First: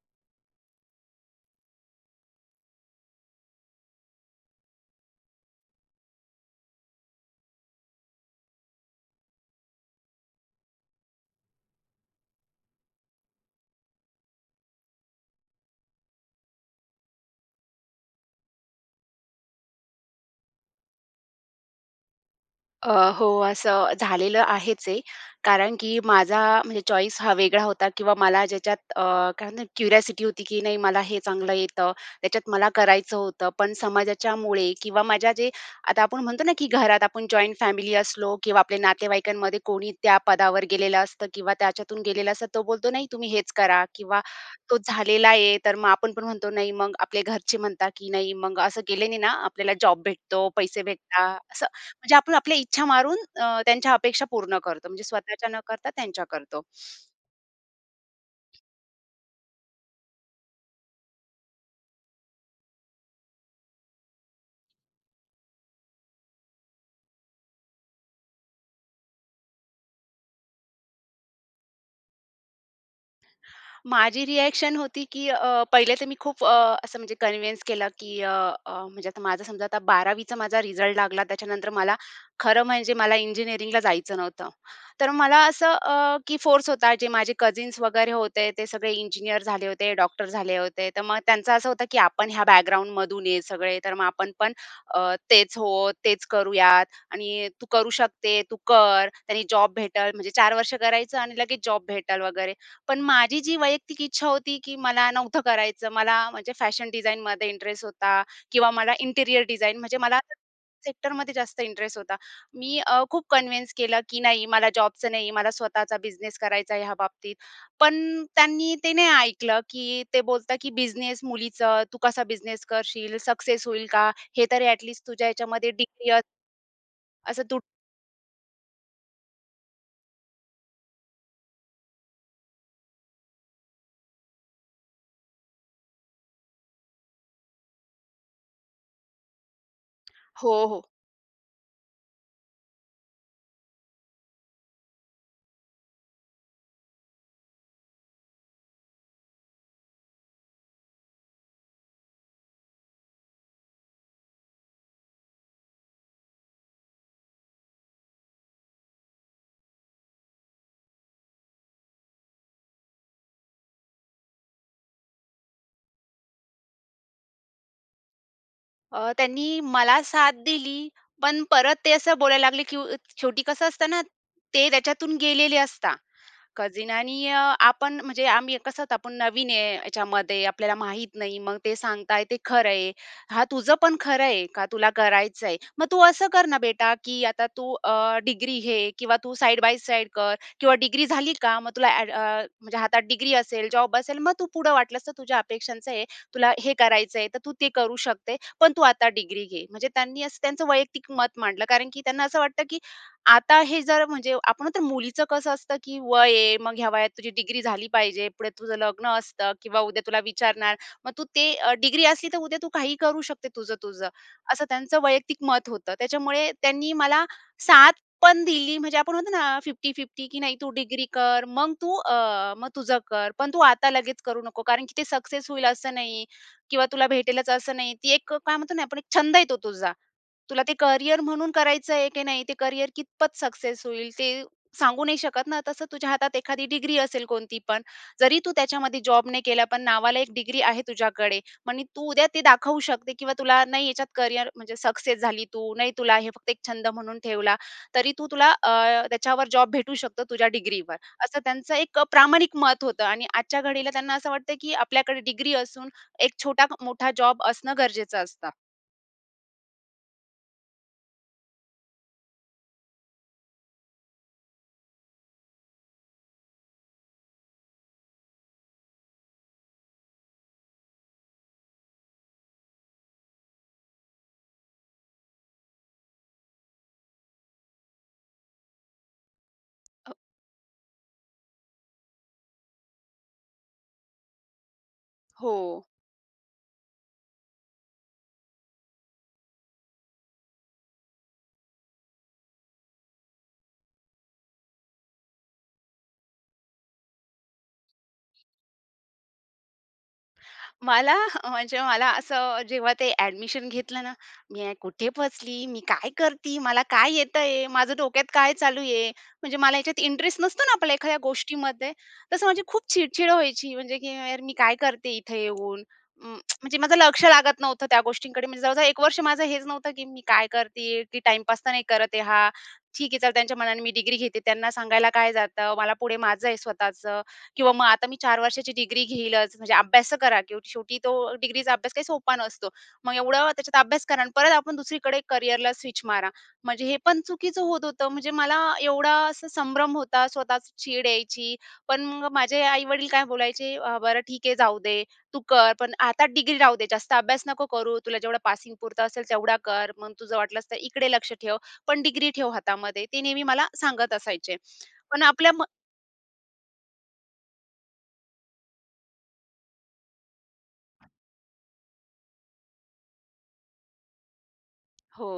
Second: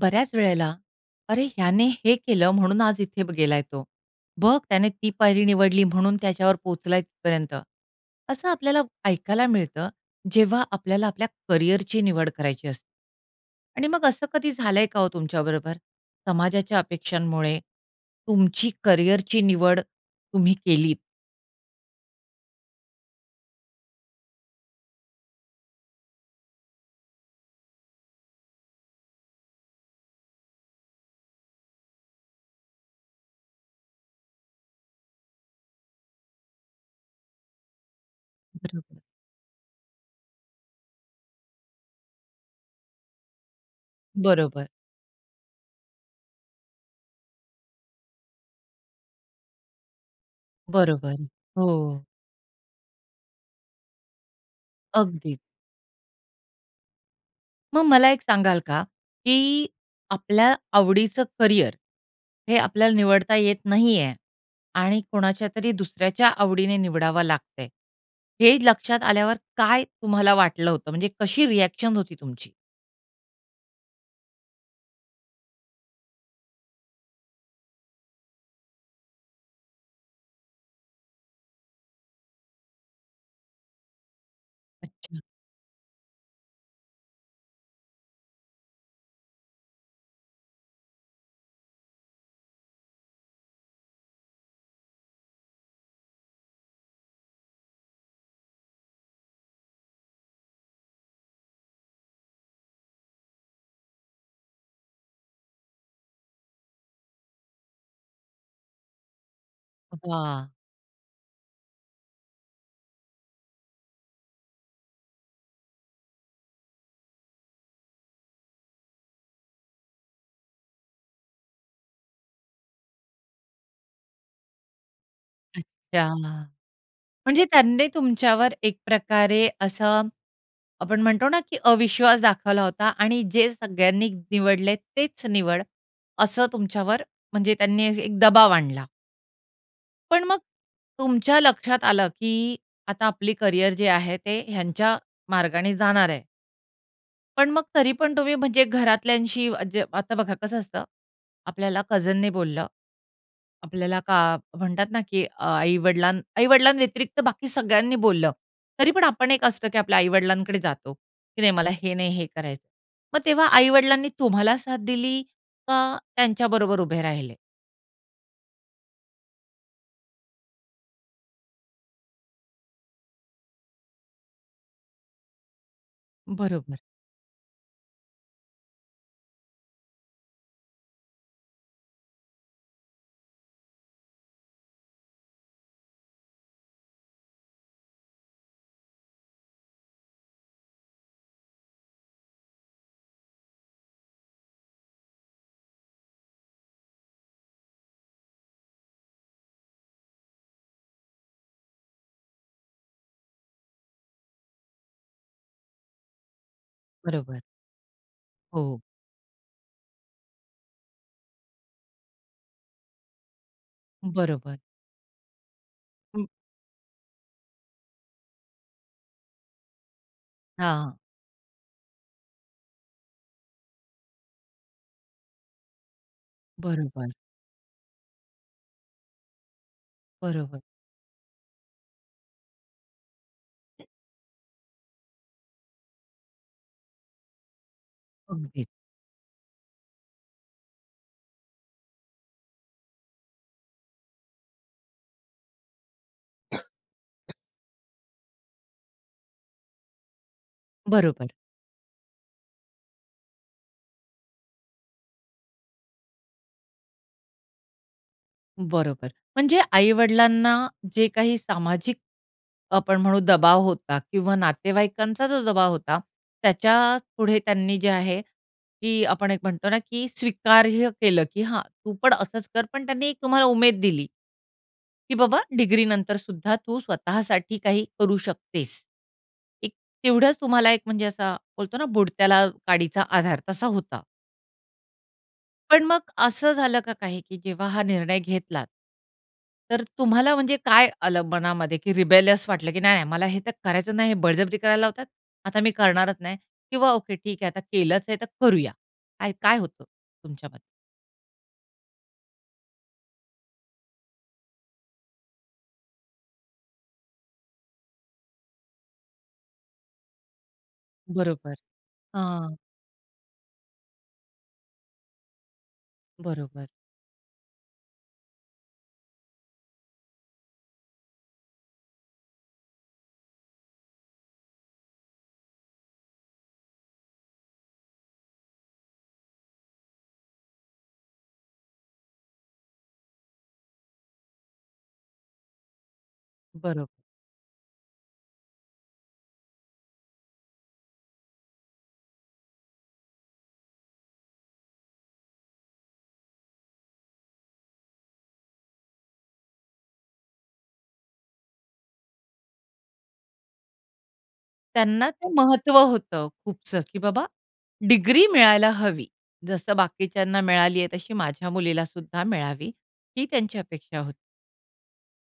बऱ्याच वेळेला "अरे, ह्याने हे केलं, म्हणून आज इथे बघ गेलाय तो. बघ त्याने ती पायरी निवडली म्हणून त्याच्यावर पोहोचलाय तिथपर्यंत." असं आपल्याला ऐकायला मिळतं. जेव्हा आपल्याला आपल्या करियरची निवड करायची असते. आणि मग असं कधी झालंय का हो तुमच्याबरोबर, समाजाच्या अपेक्षांमुळे तुमची करियरची निवड तुम्ही केलीत? अ, हो. असं झालेलं आहेच आहे. कारण की माझा म्हणजे चॉईस हा वेगळा होता किंवा मला ज्याच्यात अ, काय म्हणतात क्युरिऑसिटी होती की नाही मला हे चांगलं येतं. त्याच्यात मला करायचं होतं. पण समाजाच्यामुळे किंवा माझ्या जे, आता आपण म्हणतो ना की घरात आपण जॉइंट फॅमिली असलो किंवा आपल्या बरोबर. नातेवाईकांमध्ये कोणी त्या पदावर गेलेलं असतं किंवा त्याच्यातून गेलेलं असतं. तर तो बोलतो, "नाही तुम्ही हेच करा" किंवा बरोबर. तो झालेला आहे. तर मग आपण पण म्हणतो, नाही. मग आपले घरचे म्हणतात की "नाही मग असं केल्यानी ना, आपल्याला जॉब भेटतो, पैसे बरोबर. भेटतात." असं हो. म्हणजे आपण आपल्या इच्छा मारून अं, त्यांच्या अपेक्षा पूर्ण करतो. म्हणजे अगदीच. स्वतःच्या न करता त्यांच्या करतो. मग मला एक सांगाल का, की आपल्या आवडीचं करियर हे आपल्याला निवडता येत नाहीये आणि कोणाच्यातरी दुसऱ्याच्या आवडीने निवडावं लागतंय, हे लक्षात आल्यावर काय तुम्हाला वाटलं होतं? म्हणजे कशी रीॲक्शन होती तुमची? माझी रिएक्शन होती की अ, पहिले तर मी खूप अ, असं म्हणजे कन्विन्स केलं की अ, अ, म्हणजे आता माझं समजा आता 12वीचा माझा रिझल्ट लागला, त्याच्यानंतर मला खरं म्हणजे मला इंजिनिअरिंगला जायचं नव्हतं. तर अच्छा. मला असं अ, की फोर्स होता जे माझे कझिन्स वगैरे होते. ते सगळे इंजिनिअर झाले होते, डॉक्टर झाले होते. तर मग त्यांचं असं होतं की आपण ह्या बॅकग्राऊंडमधून आहे सगळे. तर मग "आपण पण अ, तेच हो, तेच करूयात आणि तू करू शकते, तू कर. त्याने जॉब भेटेल." म्हणजे 4 वर्ष करायचं आणि लगेच जॉब भेटेल वगैरे. पण माझी जी वैयक्तिक इच्छा होती की मला नव्हतं करायचं. मला म्हणजे फॅशन डिझाइनमध्ये इंटरेस्ट होता किंवा मला इंटिरिअर डिझाइन, म्हणजे मला त्या वाह! सेक्टरमध्ये जास्त इंटरेस्ट होता. मी अ, खूप कन्विन्स केलं की नाही मला जॉबचं नाही, मला स्वतःचा बिझनेस करायचा आहे ह्या बाबतीत. पण त्यांनी ते नाही ऐकलं, की ते बोलता की "बिझनेस मुलीचं. तू कसा बिझनेस करशील? सक्सेस होईल का? हे तरी ॲटलिस्ट तुझ्या ह्याच्यामध्ये डिग्री अच्छा. अस" असं म्हणजे तु त्यांनी तुमच्यावर एक प्रकारे असं आपण म्हणतो ना, की अविश्वास दाखवला होता आणि जे सगळ्यांनी निवडलंय तेच निवड, असं तुमच्यावर म्हणजे त्यांनी ए एक दबाव आणला. पण मग हो, हो. तुमच्या लक्षात आलं की आता आपली करियर जे आहे, ते ह्यांच्या मार्गाने जाणार आहे. पण मग तरी पण तुम्ही म्हणजे घरातल्यांशी अ, जे आता बघा कसं असतं, आपल्याला कझीनने बोललं. आपल्याला का म्हणतात ना, की अ, आई-वडिलां आई-वडिलांव्यतिरिक्त बाकी सगळ्यांनी बोललं, तरी पण आपण एक असतं की आपल्या आई-वडिलांकडे जातो. की नाही, मला हे नाही हे करायचं. मग तेव्हा आई-वडिलांनी तुम्हाला साथ दिली, का त्यांच्याबरोबर उभे राहिले? अ, त्यांनी मला साथ दिली, पण परत ते असं बोलायला लागले की उ अ, शेवटी कसं असतं ना, ते त्याच्यातून गेलेले असतात बरोबर. कझीन. आणि अ, आपण म्हणजे आम्ही कसं आता आपण नवीन आहे ह्याच्यामध्ये, आपल्याला माहित नाही. मग ते सांगताय ते खरं आहे. "हां, तुझं पण खरं आहे. का तुला करायचंय. मग तू असं कर ना बेटा की आता तू अ, डिग्री घे किंवा तू साइड बाय साइड कर किंवा डिग्री झाली का मग तुला अ‍ॅड अ, म्हणजे हातात डिग्री असेल, जॉब असेल. मग तू पुढं वाटलंस तर तुझ्या अपेक्षांचं आहे. तुला हे करायचंय, तर तू ते करू शकते. पण तू आता डिग्री घे." म्हणजे त्यांनी असं त्यांचं वैयक्तिक मत मांडलं, कारण की त्यांना असं वाटतं की आता हे जर म्हणजे आपण म्हणतो ना मुलीचं कसं असतं, की वय आहे. मग ह्या वयात तुझी बरोबर. डिग्री झाली पाहिजे. पुढे तुझं हो. लग्न असतं किंवा उद्या तुला विचारणार. मग तू ते अ, डिग्री असली, तर उद्या तू काहीही करू शकते तुझं-तुझं. बरोबर. असं त्यांचं वैयक्तिक मत होतं. हं. त्याच्यामुळे त्यांनी मला साथ पण दिली. म्हणजे आपण म्हणतो ना अ, 50-50 की नाही तू हां. डिग्री कर, मग तू अ, मग तुझं कर. पण तू आता लगेच करू नको. कारण की ते सक्सेस होईल असं नाही किंवा तुला बरोबर. भेटेलच असं नाही. ती एक अ, काय म्हणतो ना आपण एक छंद आहे तो तुझा. बरोबर. तुला ते करियर म्हणून करायचं आहे की नाही? ते करियर कितपत सक्सेस होईल ते सांगू नाही शकत ना. तसं तुझ्या हातात एखादी डिग्री असेल कोणती पण. जरी तू अगदीच. त्याच्यामध्ये जॉब नाही केला, पण नावाला एक डिग्री आहे तुझ्याकडे. म्हणजे तू उद्या ते दाखवू शकते किंवा तुला नाही याच्यात करियर म्हणजे सक्सेस झाली तू, नाही तुला हे फक्त एक छंद म्हणून ठेवला. तरी तू तुला अ, त्याच्यावर जॉब भेटू शकतो, तुझ्या डिग्रीवर. बरोबर. असं त्यांचं एक अ, प्रामाणिक मत होतं आणि आजच्या घडीला त्यांना असं वाटतं, की आपल्याकडे डिग्री असून एक छोटा-मोठा जॉब असणं गरजेचं असतं. बरोबर म्हणजे आई-वडिलांना जे काही सामाजिक आपण म्हणू दबाव होता किंवा नातेवाईकांचा जो दबाव होता, त्याच्या पुढे त्यांनी जे आहे की आपण एक म्हणतो ना, की स्वीकार्य केलं की "हां, तू पण असंच कर." पण त्यांनी एक तुम्हाला उमेद दिली की बाबा डिग्रीनंतर सुद्धा तू स्वतःसाठी काही करू शकतेस. एक अ तेवढ्याच तुम्हाला एक म्हणजे असा बोलतो ना, "बुडत्याला काडीचा आधार" तसा होता. पण हो. मग असं झालं का काही? की जेव्हा हा निर्णय घेतलात तर तुम्हाला म्हणजे काय आलं मनामध्ये? की रिबेलस वाटलं, की "नाही नाही, मला हे तर करायचं नाही, हे बळजबरी करायला लावतात, आता मी करणारच नाही!" किंवा "ओके ठीक आहे आता केलंच आहे तर करूया." काय, काय होतं तुमच्याब मला अ, म्हणजे मला असं जेव्हा ते ॲडमिशन घेतलं ना, "मी हे कुठे फसली? मी काय करती? मला काय येतंय? माझं डोक्यात काय चालू आहे?" म्हणजे मला याच्यात इंटरेस्ट नसतो ना आपल्याला एखाद्या बरोबर. गोष्टीमध्ये तसं हां. माझी खूप चिडचिड व्हायची म्हणजे, की "यार मी काय करते इथे येऊन?" अं, बरोबर. म्हणजे माझं लक्ष लागत नव्हतं त्या गोष्टींकडे मी जवळ-जवळ एक वर्ष माझं हेच नव्हतं, की मी काय करते आहे, की टाईमपास तर नाही करत आहे हा. ठीक आहे चाल त्यांच्या मनाने मी डिग्री घेते त्यांना सांगायला काय जातं. मला पुढे माझं आहे स्वतःचं. किंवा मग आता मी 4 वर्षाची डिग्री घेईलच म्हणजे अभ्यास तर करा, की शेवटी तो डिग्रीचा अभ्यास काही सोपा नसतो. मग एवढं त्याच्यात अभ्यास करा आणि परत आपण दुसरीकडे करियरला स्विच मारा. म्हणजे बरोब हे पण चुकीचं होत होतं म्हणजे मला एवढा असा संभ्रम होता स्वतःच चीड यायची पण मग माझे आई-वडील काय बोलायचे अ, "बरं ठीक आहे, जाऊ दे तू कर, पण आता डिग्री राहू दे जास्त अभ्यास नको करू तुला जेवढं पासिंग पुरतं असेल तेवढा कर. मग तुझं वाटलंस तर इकडे लक्ष ठेव, पण डिग्री ठेव हातामध्ये." ते नेहमी मला सांगत असायचे. त्यांना पण ते आपल्या म महत्व होतं खूपसं, की बाबा डिग्री मिळायला हवी जसं बाकीच्यांना मिळाली आहे तशी माझ्या मुलीला सुद्धा मिळावी, ही त्यांची अपेक्षा होती. हो.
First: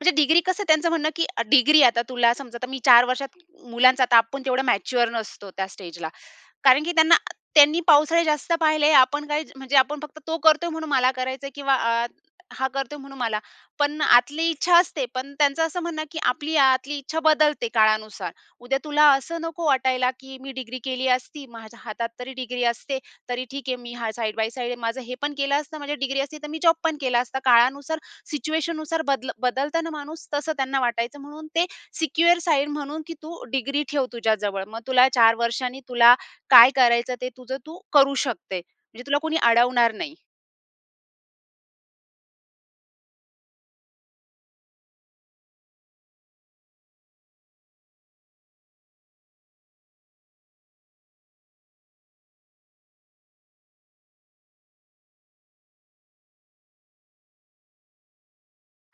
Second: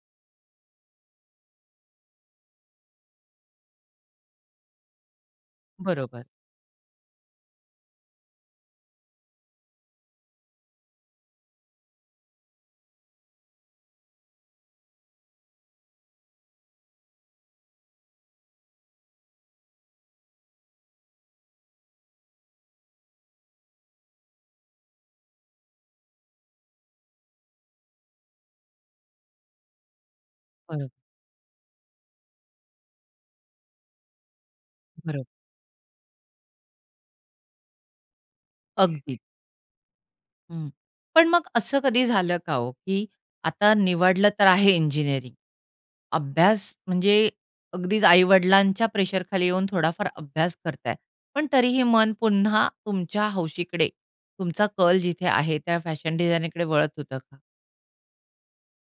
म्हणजे डिग्री कसं त्यांचं म्हणणं की डिग्री आता तुला समजा आता मी 4 वर्षात मुलांचा आता आपण तेवढा मॅच्युअर नसतो त्या स्टेजला. बरोबर. कारण की त्यांना त्यांनी पावसाळे जास्त पाहिले, आपण काय म्हणजे? आपण फक्त तो करतोय म्हणून मला करायचंय किंवा अ, हा करतोय म्हणून मला. पण आतली इच्छा असते. पण त्यांचं असं म्हणणं की आपली आतली इच्छा बदलते काळानुसार. उद्या तुला असं नको वाटायला की मी डिग्री केली असती, माझ्या हातात तरी डिग्री असते, तरी ठीक आहे मी हा साइड बाय साइड आहे माझं, हे पण केलं असतं माझी डिग्री असती तर मी जॉब पण केला असता. काळानुसार सिच्युएशननुसार बदल बदलत ना माणूस तसं त्यांना बरं. वाटायचं म्हणून ते सिक्युअर साइड म्हणून की तू डिग्री ठेव तुझ्याजवळ. मग तुला बरोब 4 वर्षांनी तुला काय करायचं, ते तुझं तू करू शकते. म्हणजे तुला अगदीच. कोणी अडवणार नाही. हं. पण मग असं कधी झालं का ओ, की आता निवडलं तर आहे इंजिनिअरिंग, अभ्यास म्हणजे अगदीच आई-वडिलांच्या प्रेशर खाली येऊन थोडाफार अभ्यास करताय. पण तरीही मन पुन्हा तुमच्या हौशीकडे तुमचा कल जिथे आहे त्या फॅशन डिझायनकडे वळत होतं का?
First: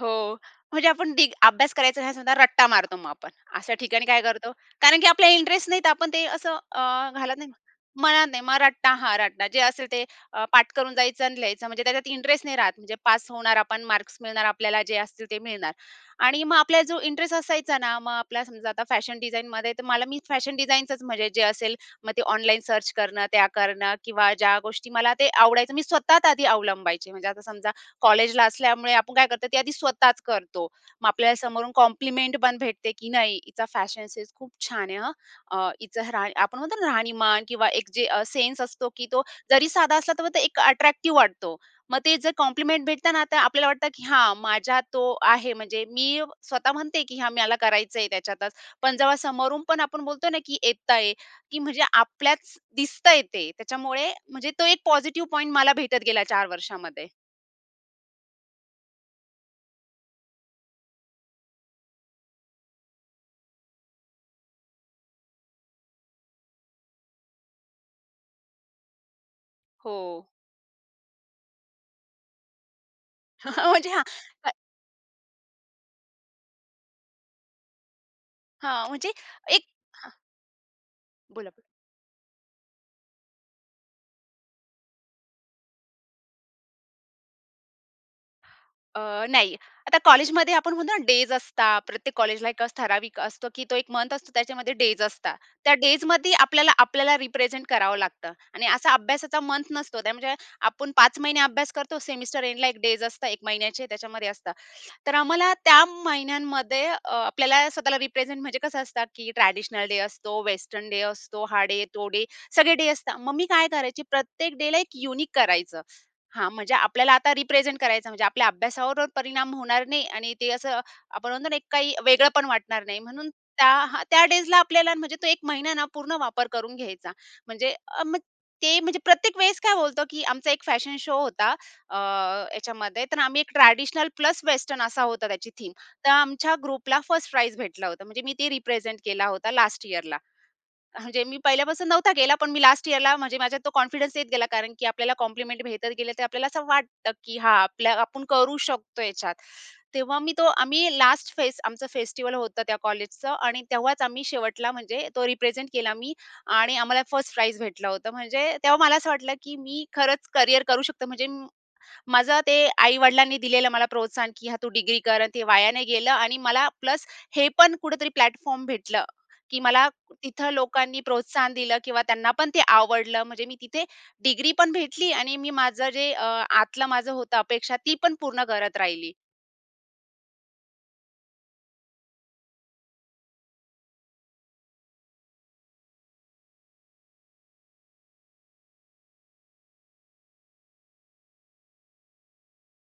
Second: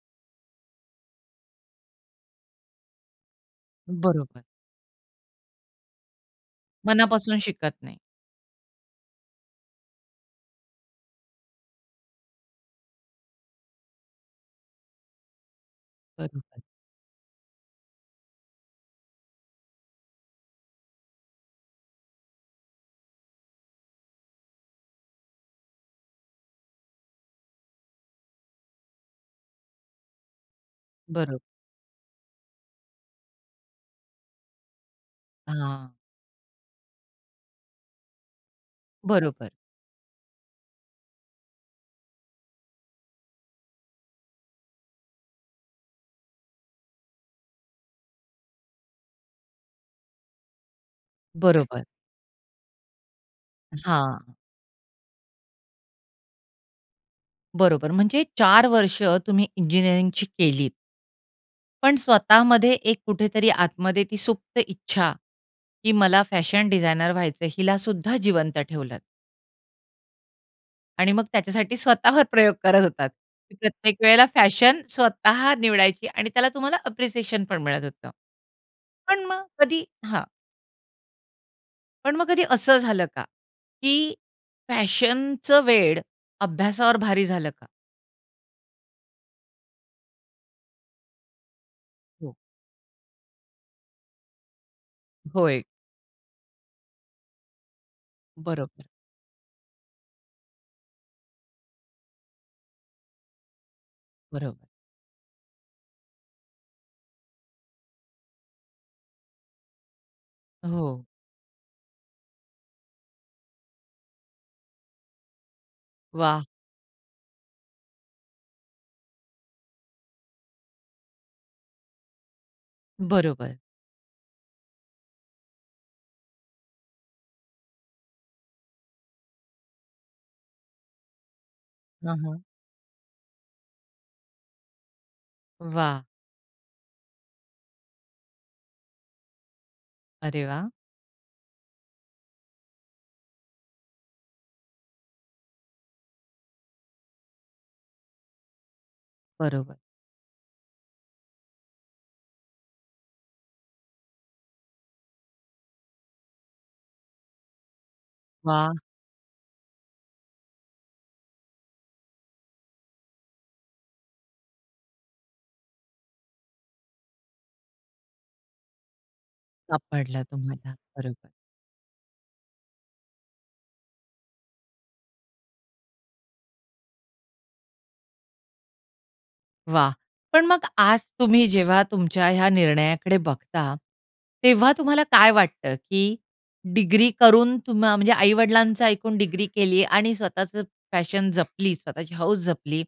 हो. म्हणजे आपण डिग अभ्यास करायचा नसेन तर रट्टा मारतो मग आपण. अशा ठिकाणी काय बरोबर. करतो? कारण की आपल्याला इंटरेस्ट नाही तर आपण ते असं अ, घालत मनापासून नाही. शिकत नाही. म्हणत नाही. मग रट्टा, हां. रट्टा जे असेल ते अ, पाठ करून जायचं आणि लिहायचं. म्हणजे त्याच्यात इंटरेस्ट नाही राहत. म्हणजे पास होणार आपण मार्क्स मिळणार आपल्याला जे असतील ते मिळणार. आणि मग बरोबर. आपल्याला जो इंटरेस्ट असायचा ना, मग आपल्याला समजा आता फॅशन डिझाइनमध्ये तर मला मी फॅशन डिझाईनचंच म्हणजे जे असेल, मग ते ऑनलाईन सर्च करणं, त्या करणं किंवा ज्या गोष्टी मला ते आवडायचं मी स्वतःच आधी अवलंबायचे. म्हणजे आता समजा कॉलेजला असल्यामुळे आपण काय करतो? ते आधी स्वतःच करतो. मग आपल्याला बरोब समोरून कॉम्प्लिमेंट पण भेटते की नाही हिचा फॅशन सेन्स खूप छान आहे हं. अ, हां. हिचं राह आपण म्हणतो ना राहणीमान किंवा एक जे अ, सेन्स असतो की तो बरोबर. जरी साधा असला तरी तो एक अट्रॅक्टिव्ह वाटतो. मग ते जर कॉम्प्लिमेंट भेटत ना, तर आपल्याला वाटतं की हां माझ्या तो आहे. म्हणजे मी स्वतः म्हणते की "हां, मला करायचंय त्याच्यातच." पण जेव्हा समोरून पण आपण बोलतो ना, की येतंय की म्हणजे बरोबर. आपल्याच दिसतंय ते त्याच्यामुळे हां. म्हणजे तो एक पॉझिटिव्ह पॉइंट मला भेटत गेला 4 वर्षामध्ये. बरोबर. म्हणजे 4 वर्ष तुम्ही इंजिनिअरिंगची केलीत. पण स्वतःमध्ये एक कुठेतरी आतमध्ये ती सुप्त इच्छा की मला फॅशन डिझायनर व्हायचंय, हिला सुद्धा जिवंत ठेवलत. हो. आणि मग त्याच्यासाठी स्वतःवर प्रयोग करत होतात. म्हणजे प्रत्येक हां. वेळेला अ फॅशन स्वतः निवडायची आणि त्याला तुम्हाला अप्रिसिएशन पण मिळत होतं. हां. म्हणजे पण मग एक कधी हां. बोला, बोला. पण मग कधी असं झालं का की फॅशनचं वेड अभ्यासावर भारी झालं का? अ, नाही. आता कॉलेजमध्ये आपण म्हणतो ना डेज असतात. प्रत्येक हो. कॉलेजला एक ठराविक असतो की तो एक मंथ असतो त्याच्यामध्ये डेज असतात. होय. त्या डेजमध्ये आपल्याला, आपल्याला रिप्रेझेंट करावं लागतं. आणि बरोबर. असा अभ्यासाचा मंथ नसतो. म्हणजे आपण 5 महिने अभ्यास करतो सेमिस्टर एंडला 1 डेज असतात, एक महिन्याचे त्याच्यामध्ये असतात. बरोबर. तर आम्हाला त्या महिन्यांमध्ये अ, आपल्याला स्वतःला रिप्रेझेंट म्हणजे कसं असतं की ट्रेडिशनल डे असतो, वेस्टर्न डे हो. असतो, हा डे, तो डे, सगळे डे असतात. मग मी काय करायची प्रत्येक डेला एक युनिक करायचं. वाह! हा, म्हणजे आपल्याला आता रिप्रेझेंट करायचं म्हणजे आपल्या अभ्यासावर परिणाम होणार नाही आणि ते असं आपण म्हणतो ना एक काही वेगळं पण वाटणार नाही. म्हणून बरोबर. त्या त्या डेजला आपल्याला म्हणजे तो 1 महिना ना पूर्ण वापर करून घ्यायचा. म्हणजे अ, मग ते म्हणजे प्रत्येक वेळेस काय होतं की आमचा 1 फॅशन शो होता. अ, हं, हं. ह्याच्यामध्ये तर आम्ही एक ट्रेडिशनल प्लस वेस्टर्न असा होता त्याची थीम. वाह! तर आमच्या ग्रुपला 1st प्राइज भेटलं होता. म्हणजे मी ते रिप्रेझेंट केला होता लास्ट यिअरला. अरे वाह! म्हणजे मी पहिल्यापासून नव्हता केला, पण मी लास्ट यिअरला म्हणजे माझ्यात तो कॉन्फिडन्स येत गेला, कारण की आपल्याला कॉम्प्लिमेंट भेटत गेले, तर आपल्याला असं वाटतं की हां, आपल्या आपण करू शकतो ह्याच्यात. बरोबर. तेव्हा मी तो आम्ही लास्ट फेस्ट आमचं फेस्टिवल होतं त्या कॉलेजचं आणि तेव्हाच आम्ही शेवटला म्हणजे तो रिप्रेझेंट केला मी आणि आम्हाला 1st प्राइज भेटलं होतं. म्हणजे वाह! तेव्हा मला असं वाटलं की मी खरंच करियर करू शकते. म्हणजे माझं ते आई-वडिलांनी दिलेलं मला प्रोत्साहन की हा, तू डिग्री कर आणि ते वाया नाही गेलं आणि मला प्लस हे पण कुठेतरी प्लॅटफॉर्म भेटलं की मला सापडला तिथं तुम्हाला. लोकांनी बरोबर. प्रोत्साहन दिलं किंवा त्यांना पण ते आवडलं म्हणजे मी तिथे डिग्री पण भेटली आणि मी माझं जे अ, आतलं माझं होतं अपेक्षा ती पण पूर्ण करत राहिली. वाह! पण मग आज तुम्ही जेव्हा तुमच्या ह्या निर्णयाकडे बघता, तेव्हा तुम्हाला काय वाटतं, की डिग्री करून तुम म्हणजे आई-वडिलांचं ऐकून डिग्री केली आणि स्वतःच पॅशन जपली स्वतःची हौस जपली.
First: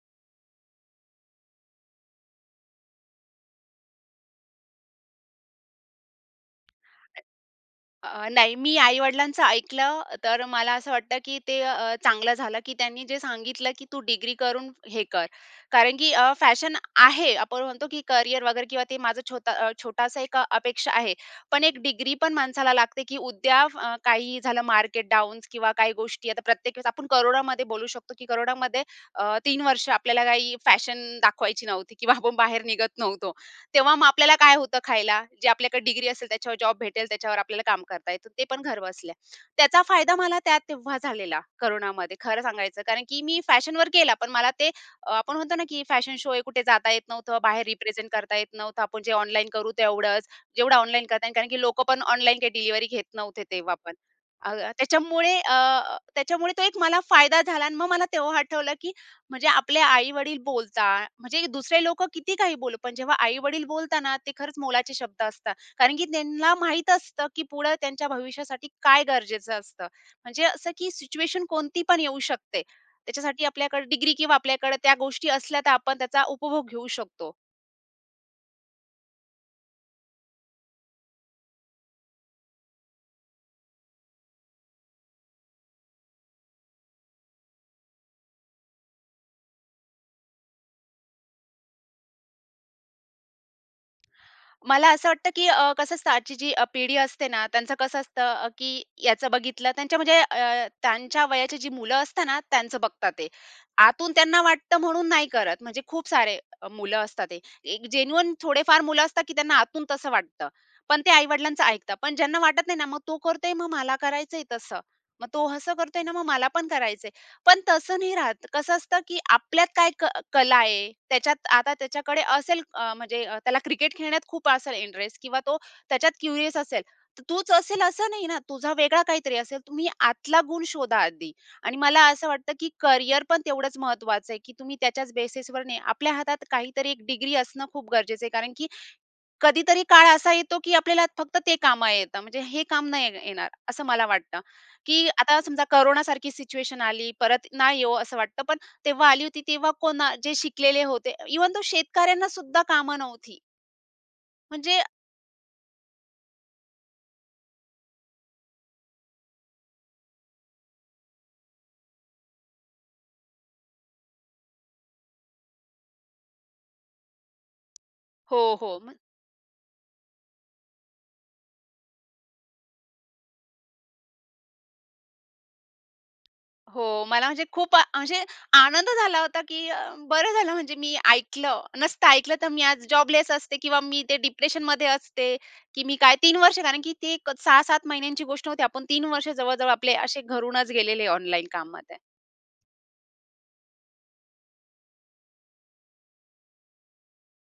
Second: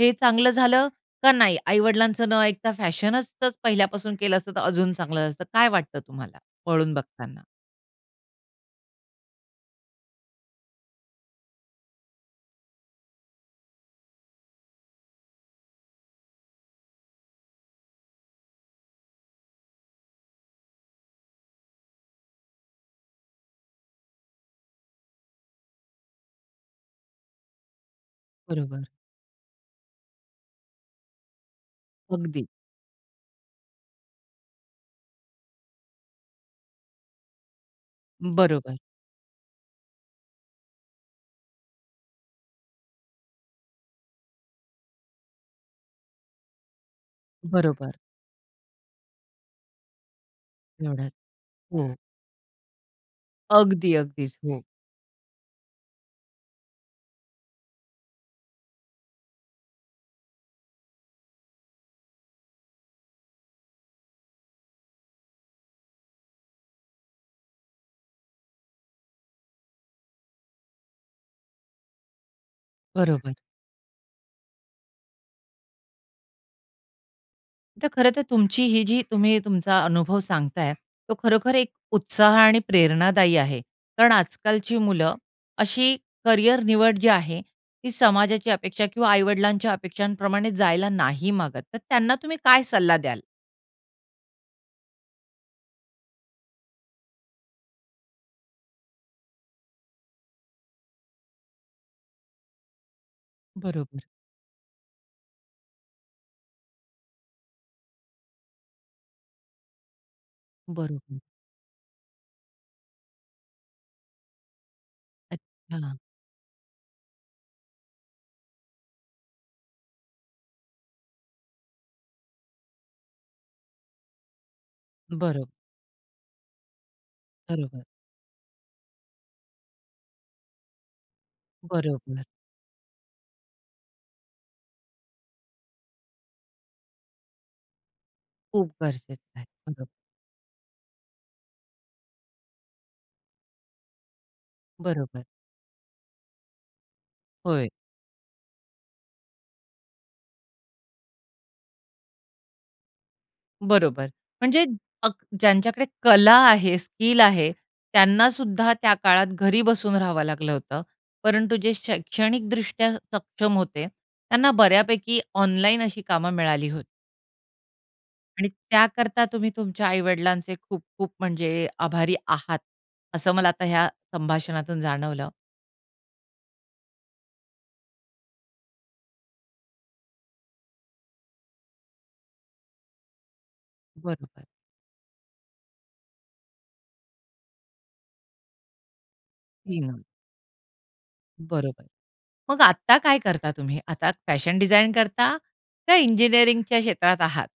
हे चांगलं झालं का नाही? आई-वडिलांचं न ऐकता फॅशनच जर पहिल्यापासून केलं असतं तर अजून चांगलं असतं, काय वाटतं तुम्हाला वळून बघताना? अ, नाही मी आई-वडिलांचं ऐकलं, तर मला असं वाटतं की ते अ, चांगलं झालं, की त्यांनी जे सांगितलं की तू डिग्री करून हे कर. कारण की अ, फॅशन आहे आपण म्हणतो की करियर वगैरे किंवा ते माझं छोट छोटासा एक अपेक्षा आहे. पण एक डिग्री पण माणसाला लागते की उद्या फ काही झालं, मार्केट डाऊन किंवा काही गोष्टी. आता प्रत्येक वेळेस आपण कोरोनामध्ये बोलू शकतो की कोरोनामध्ये बरोबर. अ, 3 वर्ष आपल्याला काही फॅशन दाखवायची नव्हती किंवा आपण अगदी. बाहेर निघत नव्हतो. तेव्हा मग आपल्याला काय होतं खायला? जे आपल्याकडे डिग्री असेल त्याच्यावर जॉब भेटेल, त्याच्यावर आपल्याला काम करता येतं. ते पण बरोबर. घरबसल्या. त्याचा फायदा मला त्या तेव्हा झालेला कोरोनामध्ये खरं सांगायचं, कारण की मी फॅशनवर केला, पण मला ते आपण म्हणतो ना की फॅशन शो हे कुठे जाता येत नव्हतं. बाहेर बरोबर. रिप्रेझेंट करता येत नव्हतं. आपण जे ऑनलाईन करू तेवढंच. जेवढं ऑनलाईन एवढ्यात, करता येईल, कारण की लोकं हो. पण ऑनलाईन काही डिलिव्हरी घेत नव्हते तेव्हा पण. अगदी, अगदीच. अ, हो. त्याच्यामुळे अ, त्याच्यामुळे तो एक फायदा झाला आणि मग मला तेव्हा आठवलं की म्हणजे आपले आई-वडील बोलतात, म्हणजे दुसरे लोक किती काही बोलू, पण जेव्हा आई-वडील बोलताना ते खरंच मोलाचे शब्द असता, कारण की त्यांना माहित असतं की पुढे त्यांच्या भविष्यासाठी काय गरजेचं असतं. म्हणजे असं की सिच्युएशन कोणती पण येऊ शकते. बरोबर. त्याच्यासाठी आपल्याकडे डिग्री किंवा आपल्याकडे त्या गोष्टी असल्या तर आपण त्याचा उपभोग घेऊ शकतो. तर खरं तर तुमची ही जी तुम्ही तुमचा अनुभव सांगताय, तो खरोखर एक उत्साह आणि प्रेरणादायी आहे. कारण आजकालची मुलं अशी करियर निवड जी आहे, ती समाजाची अपेक्षा किंवा आई-वडिलांच्या अपेक्षांप्रमाणे जायला नाही मागत, तर त्यांना तुम्ही काय सल्ला द्याल? मला असं वाटतं की अ, कसं असतं आजची जी अ, पिढी असते ना त्यांचं कसं असतं अ, की याचं बघितलं त्यांच्या म्हणजे अ, त्यांच्या वयाची जी मुलं असतात ना, त्यांच बघतात ते. बरोबर. आतून त्यांना वाटतं म्हणून नाही करत, म्हणजे खूप सारे अ, मुलं असतात ते. एक जेन्युइन थोडे फार मुलं असतात की त्यांना आतून तसं वाटतं. पण ते बरोबर. आई-वडिलांचं ऐकतात. पण ज्यांना वाटत नाही ना, मग तो करतोय मग मला करायचंय तसं. मग तो असं अच्छा! करतोय ना मग मला पण करायचंय. पण तसं नाही राहत. कसं असतं की आपल्यात काय क कला आहे, त्याच्यात आता त्याच्याकडे असेल अ, म्हणजे त्याला क्रिकेट खेळण्यात खूप असेल इंटरेस्ट किंवा बरं. तो त्याच्यात क्युरियस असेल. तर तोच असेल बरोबर. असं नाही ना तुझा वेगळा काहीतरी असेल तुम्ही आतला गुण शोधा आधी आणि मला बरोबर. असं वाटतं की करियर पण तेवढंच महत्त्वाचं आहे की तुम्ही त्याच्याच बेसिसवर नाही, आपल्या हातात काहीतरी एक डिग्री असणं खूप गरजेचं आहे. कारण की खूप गरजेचं आहे. कधीतरी बरं. काळ असा येतो की आपल्याला फक्त ते कामा येतं म्हणजे हे काम नाही येणार, असं मला वाटतं. की बरोबर. आता समजा कोरोनासारखी सिच्युएशन आली, परत होय. ना येवो असं वाटतं. पण तेव्हा आली होती तेव्हा कोणा जे शिकलेले होते इव्हन दो शेतकऱ्यांना सुद्धा कामं नव्हती. बरोबर. म्हणजे म्हणजे अ अग ज्यांच्याकडे कला आहे, स्किल आहे त्यांना सुद्धा त्या काळात घरी बसून राहावं लागलं होतं. परंतु जे शैक्षणिकदृष्ट्या सक्षम होते त्यांना बऱ्यापैकी ऑनलाईन अशी कामं मिळाली होती. हो, आणि हो म त्याकरता तुम्ही तुमच्या आई-वडिलांचे खूप खूप म्हणजे आभारी आहात असं मला आता ह्या संभाषणातून जाणवलं. हो मला म्हणजे खूप म्हणजे आनंद झाला होता, की अ, बरं झालं म्हणजे मी ऐकलं. नसतं ऐकलं तर मी आज जॉबलेस असते किंवा मी इथे बरोबर. डिप्रेशनमध्ये असते. की मी काय 3 वर्ष कारण की ती एक 6-7 महिन्यांची गोष्ट होती. आपण 3 वर्ष जवळ-जवळ आपले [unintelligible] असे घरूनच गेलेले ऑनलाईन बरोबर. कामामध्ये. मग आता काय करता तुम्ही? आता फॅशन डिझाइन करता का इंजिनिअरिंगच्या क्षेत्रात आहात?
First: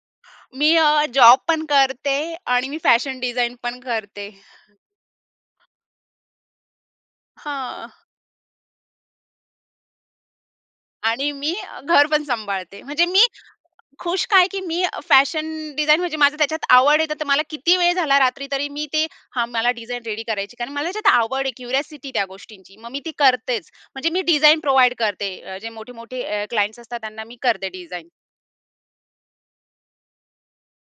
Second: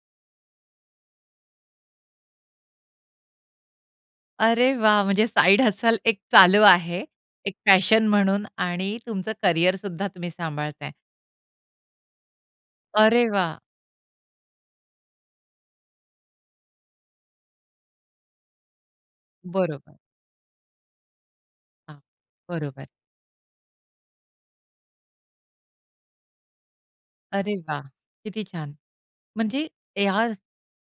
मी अ, जॉब पण करते आणि मी फॅशन डिझाइन पण करते. अरे वाह! म्हणजे साइड हस्टल एक चालू आहे. एक हां. फॅशन म्हणून आणि तुमचं करियर सुद्धा तुम्ही सांभाळताय. आणि मी अ, घर पण सांभाळते. म्हणजे मी अरे वाह! खुश का आहे, की मी फॅशन डिझाइन म्हणजे माझं त्याच्यात आवड आहे. तर मला किती वेळ झाला रात्री तरी मी ते हा मला बरोबर. डिझाइन रेडी करायची, कारण मला त्याच्यात आवड आहे, हां, क्युरिओसिटी त्या गोष्टींची. बरोबर. मग मी ती करतेच. म्हणजे मी डिझाइन प्रोव्हाईड करते जे मोठे-मोठे अ, क्लायंट्स असतात त्यांना मी अरे करते वाह! डिझाइन. किती छान. म्हणजे या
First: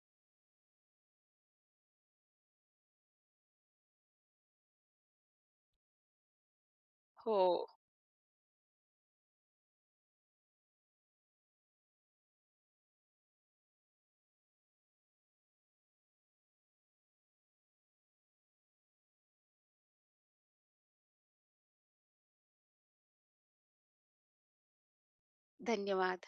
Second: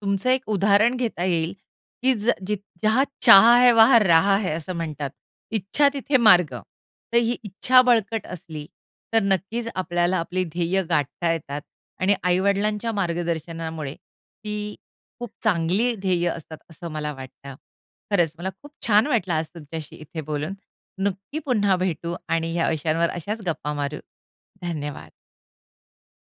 तुमचं एक उदाहरण घेता येईल, की ज जित जहाँ चाह है, वहाँ राह है. असं म्हणतात. "इच्छा तिथे मार्ग." तर ही हो. इच्छा बळकट असली तर नक्कीच आपल्याला आपली ध्येय गाठता येतात. आणि आई-वडिलांच्या मार्गदर्शनामुळे ती खूप चांगली ध्येय असतात, असं मला वाटतं. खरंच मला खूप छान वाटलं आज तुमच्याशी इथे बोलून. नक्की पुन्हा भेटू आणि या विषयांवर अशाच गप्पा मारू. धन्यवाद! धन्यवाद.